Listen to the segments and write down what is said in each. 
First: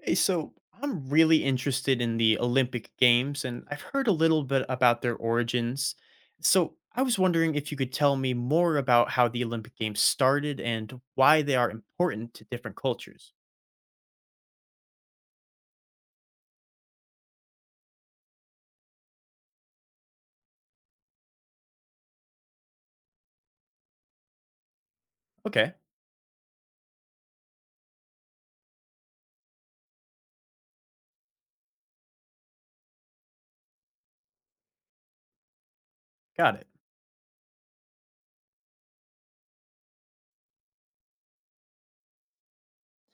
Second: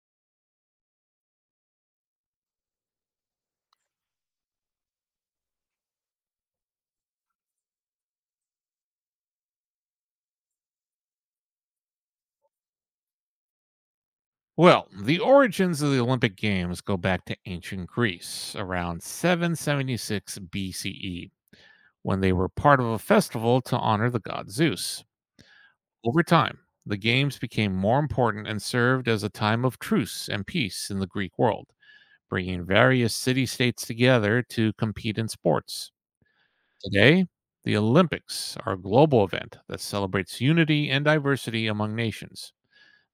Hey, so I'm really interested in the Olympic Games, and I've heard a little bit about their origins. So I was wondering if you could tell me more about how the Olympic Games started and why they are important to different cultures. Well, the origins of the Olympic Games go back to ancient Greece, around 776 BCE, when they were part of a festival to honor the god Zeus. Okay, Over time, the Games became more important and served as a time of truce and peace in the Greek world, bringing various city states together to compete in sports. got it. Today, the Olympics are a global event that celebrates unity and diversity among nations.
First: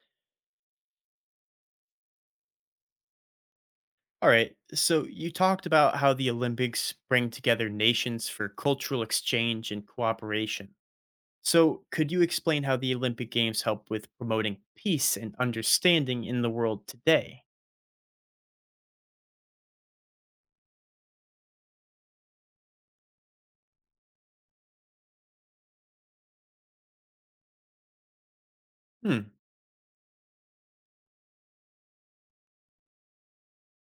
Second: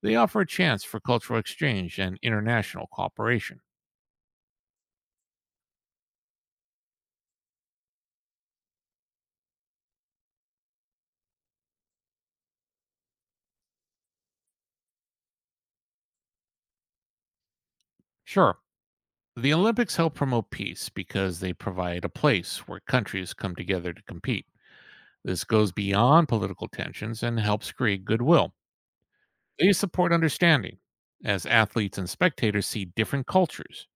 They offer a chance for cultural exchange and international cooperation. All right, so you talked about how the Olympics bring together nations for cultural exchange and cooperation. So, could you explain how the Olympic Games help with promoting peace and understanding in the world today? Sure. The Olympics help promote peace because they provide a place where countries come together to compete. This goes beyond political tensions and helps create goodwill. Hmm, They support understanding as athletes and spectators see different cultures.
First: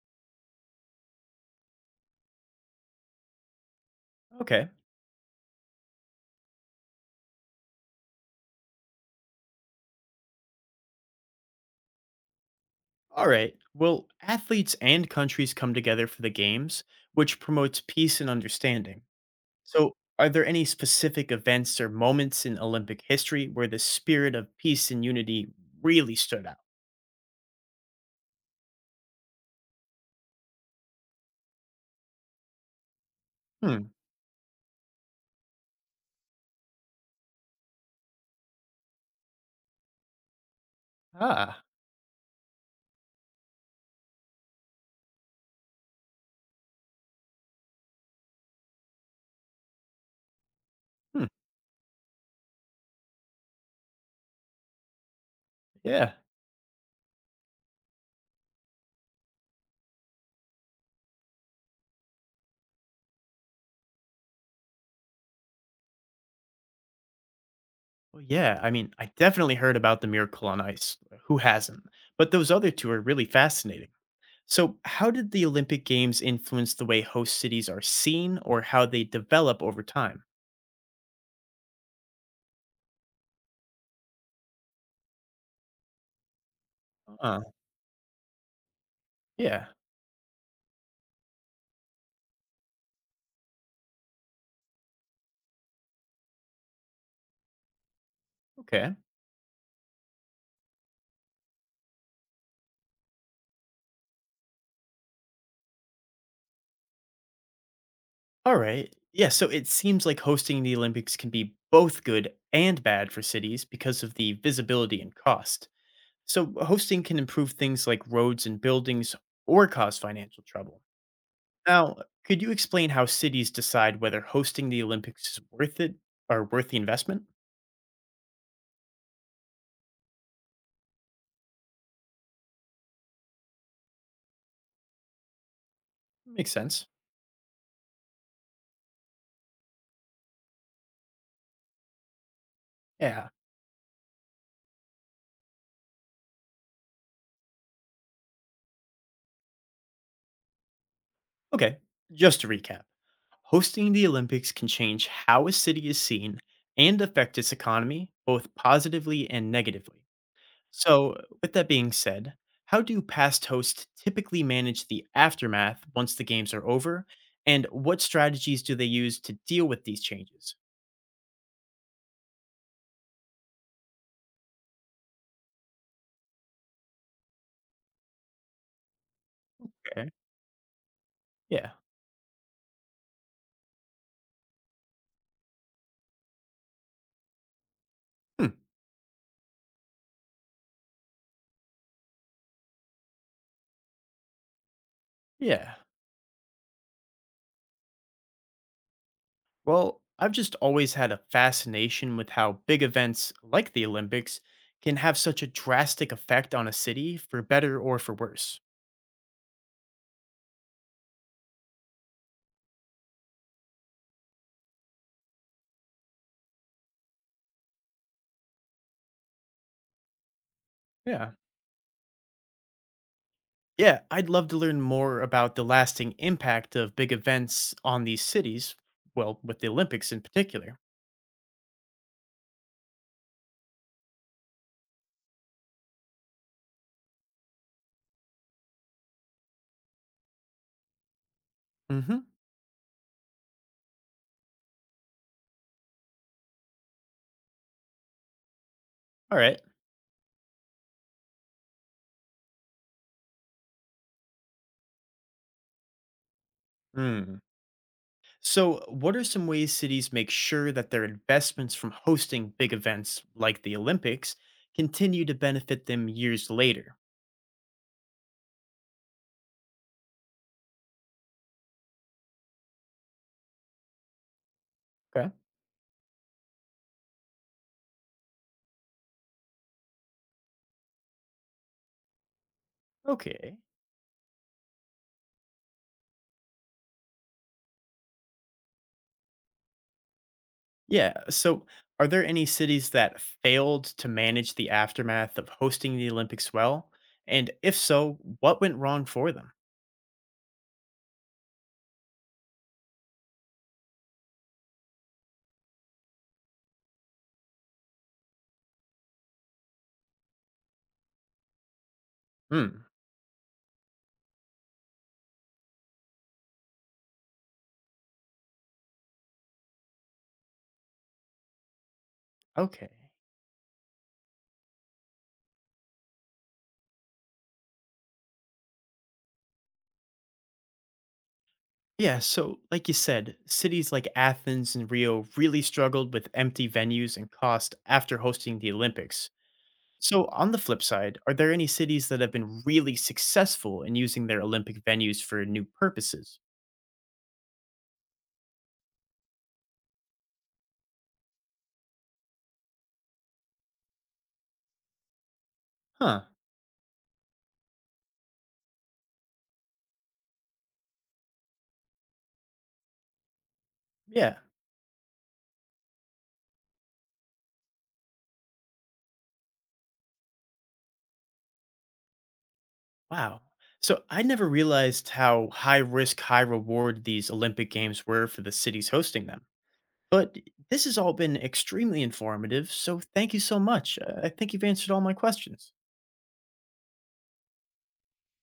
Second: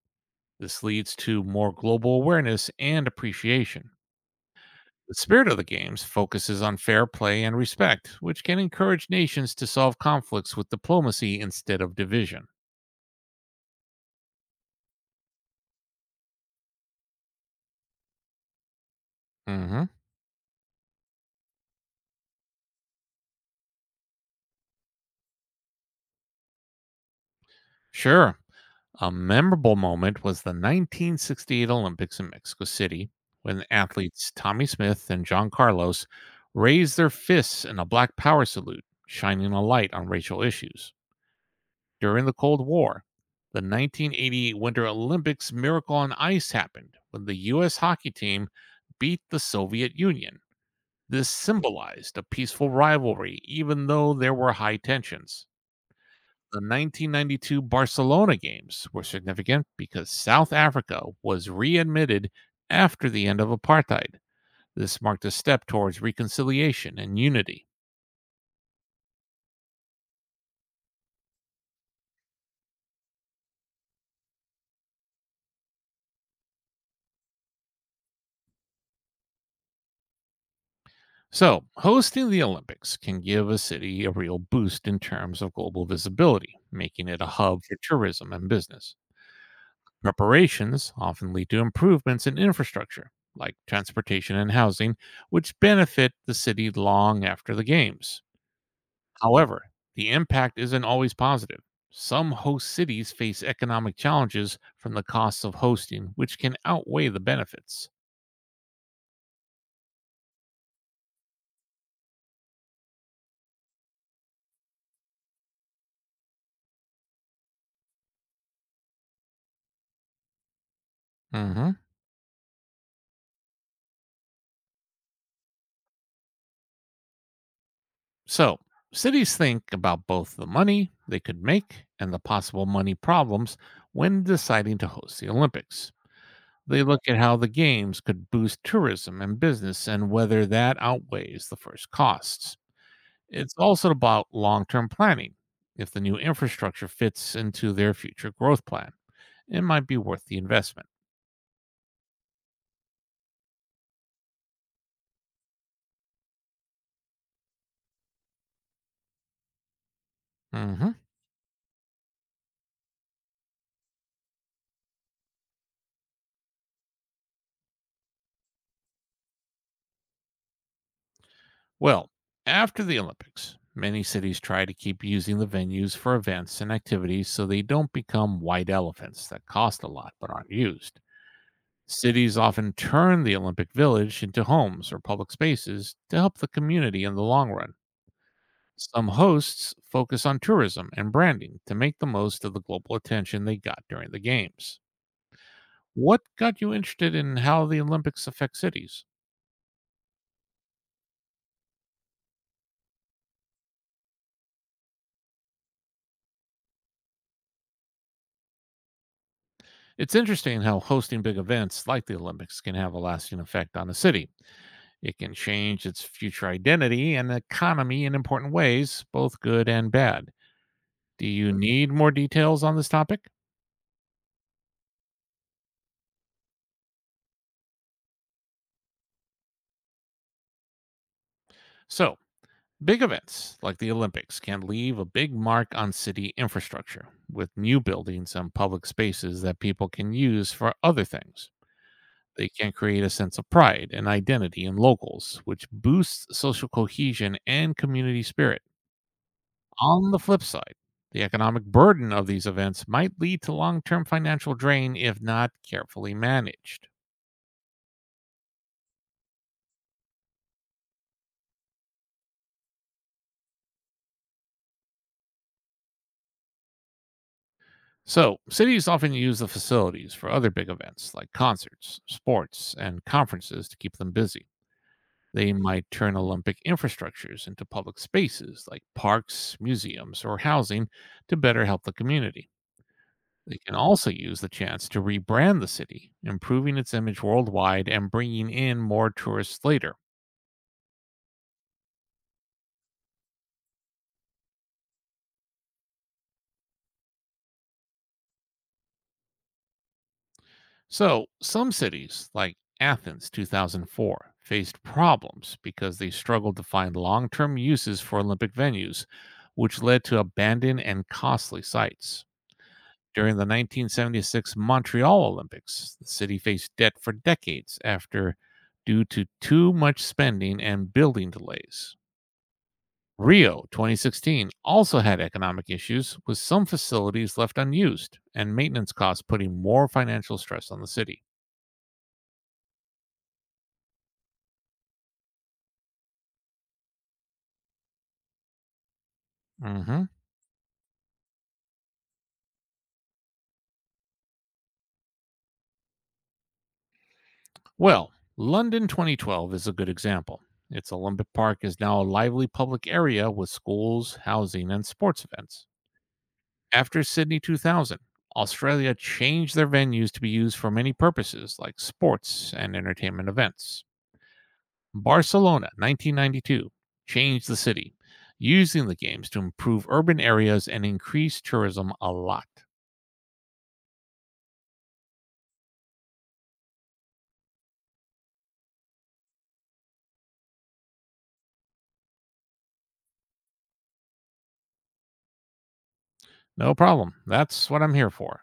This leads to more global awareness and appreciation. okay. The spirit of the Games focuses on fair play and respect, which can encourage nations to solve conflicts with diplomacy instead of division. All right. Well, athletes and countries come together for the games, which promotes peace and understanding. hmm So, are there any specific events or moments in Olympic history where the spirit of peace and unity really stood out? Sure. A memorable moment was the 1968 Olympics in Mexico City when Hmm. athletes Tommy Smith and John Carlos raised their fists in a black power salute, shining a light on racial issues. Ah. During the Cold War, the 1988 Winter Olympics miracle on ice happened when the U.S. hockey team beat the Soviet Union. Hmm. This symbolized a peaceful rivalry, even though there were high tensions. Yeah. The 1992 Barcelona games were significant because South Africa was readmitted after the end of apartheid. This marked a step towards reconciliation and unity. Well, yeah. I definitely heard about the Miracle on Ice. Who hasn't? But those other two are really fascinating. So, how did the Olympic Games influence the way host cities are seen or how they develop over time? So, hosting the Olympics can give a city a real boost in terms of global visibility, making it a Uh, hub for tourism and business. yeah. Preparations often lead to improvements in infrastructure, like transportation and housing, which benefit the city long after the Games. Okay. However, the impact isn't always positive. Some host cities face economic challenges from the costs of hosting, which can outweigh the benefits. All right. Yeah, so it seems like hosting the Olympics can be both good and bad for cities because of the visibility and cost. So, hosting can improve things like roads and buildings or cause financial trouble. Mhm. Now, could you explain how cities decide whether hosting the Olympics is worth it or worth the investment? So, cities think about both the money they could make and the possible money problems when deciding to host the Olympics. Makes They sense. look at how the games could boost tourism and business and whether that outweighs the first costs. Yeah. It's also about long term planning if the new infrastructure fits into their future growth plan. It might be worth the investment. Okay. Just to recap, hosting the Olympics can change how a city is seen and affect its economy both positively and negatively. hmm So, with that being said, how do past hosts typically manage the aftermath once the games are over? And what strategies do they use to deal with these changes? Well, after the Olympics, many cities try to keep using the venues for events and activities so they don't become white elephants that cost a Okay. lot but aren't used. Yeah. Cities often turn the Olympic Village into homes or public spaces to help the community in the long run. Hmm. Some hosts focus on tourism and branding to make the most of the global attention they got during the Games. Yeah. What got you interested in how the Olympics affect cities? Well, I've just always had a fascination with how big events like the Olympics can have such a drastic effect on a city for better or for worse. It's interesting how hosting big events like the Olympics can have a lasting effect on a city. It can change its future identity and economy in important ways, both good and bad. Do Yeah. you need more details on this topic? Yeah, I'd love to learn more about the lasting impact of big events on these cities, well, with the Olympics in particular. So, big events like the Olympics can leave a big mark on city infrastructure with new buildings and public spaces that people can use for other things. Mhm. They can create a sense of pride and identity in locals, which boosts social cohesion and community spirit. All right. On the flip side, the economic burden of these events might lead to long term financial drain if not carefully managed. Hmm. So, what are some ways cities make sure that their investments from hosting big events like the Olympics continue to benefit them years later? So, cities often use the facilities for other big events like concerts, sports, and conferences to keep them busy. Okay. They might turn Olympic infrastructures into public spaces like parks, museums, or housing to better help the community. Okay. They can also use the chance to rebrand the city, improving its image worldwide and bringing in more tourists later. Yeah. So, are there any cities that failed to manage the aftermath of hosting the Olympics well? And if so, what went wrong for them? So, some cities, like Athens 2004, faced problems because they struggled to find long term uses for Olympic venues, which led to abandoned and costly sites. Hmm. During the 1976 Montreal Olympics, the city faced debt for decades after due to too much spending and building delays. Okay. Rio 2016 also had economic issues with some facilities left unused and maintenance costs putting more financial stress on the city. Yeah, so like you said, cities like Athens and Rio really struggled with empty venues and cost after hosting the Olympics. Mhm. So, on the flip side, are there any cities that have been really successful in using their Olympic venues for new purposes? Well, London 2012 is a good example. Its Olympic Park is now a lively public area with schools, housing, and sports events. Huh. After Sydney 2000, Australia changed their venues to be used for many purposes like sports and entertainment events. Yeah. Barcelona 1992 changed the city, using the games to improve urban areas and increase tourism a lot. Wow. So, I never realized how high risk, high reward these Olympic Games were for the cities hosting them. But this has all been extremely informative. So, thank you so much. I think you've answered all my questions. No problem. That's what I'm here for.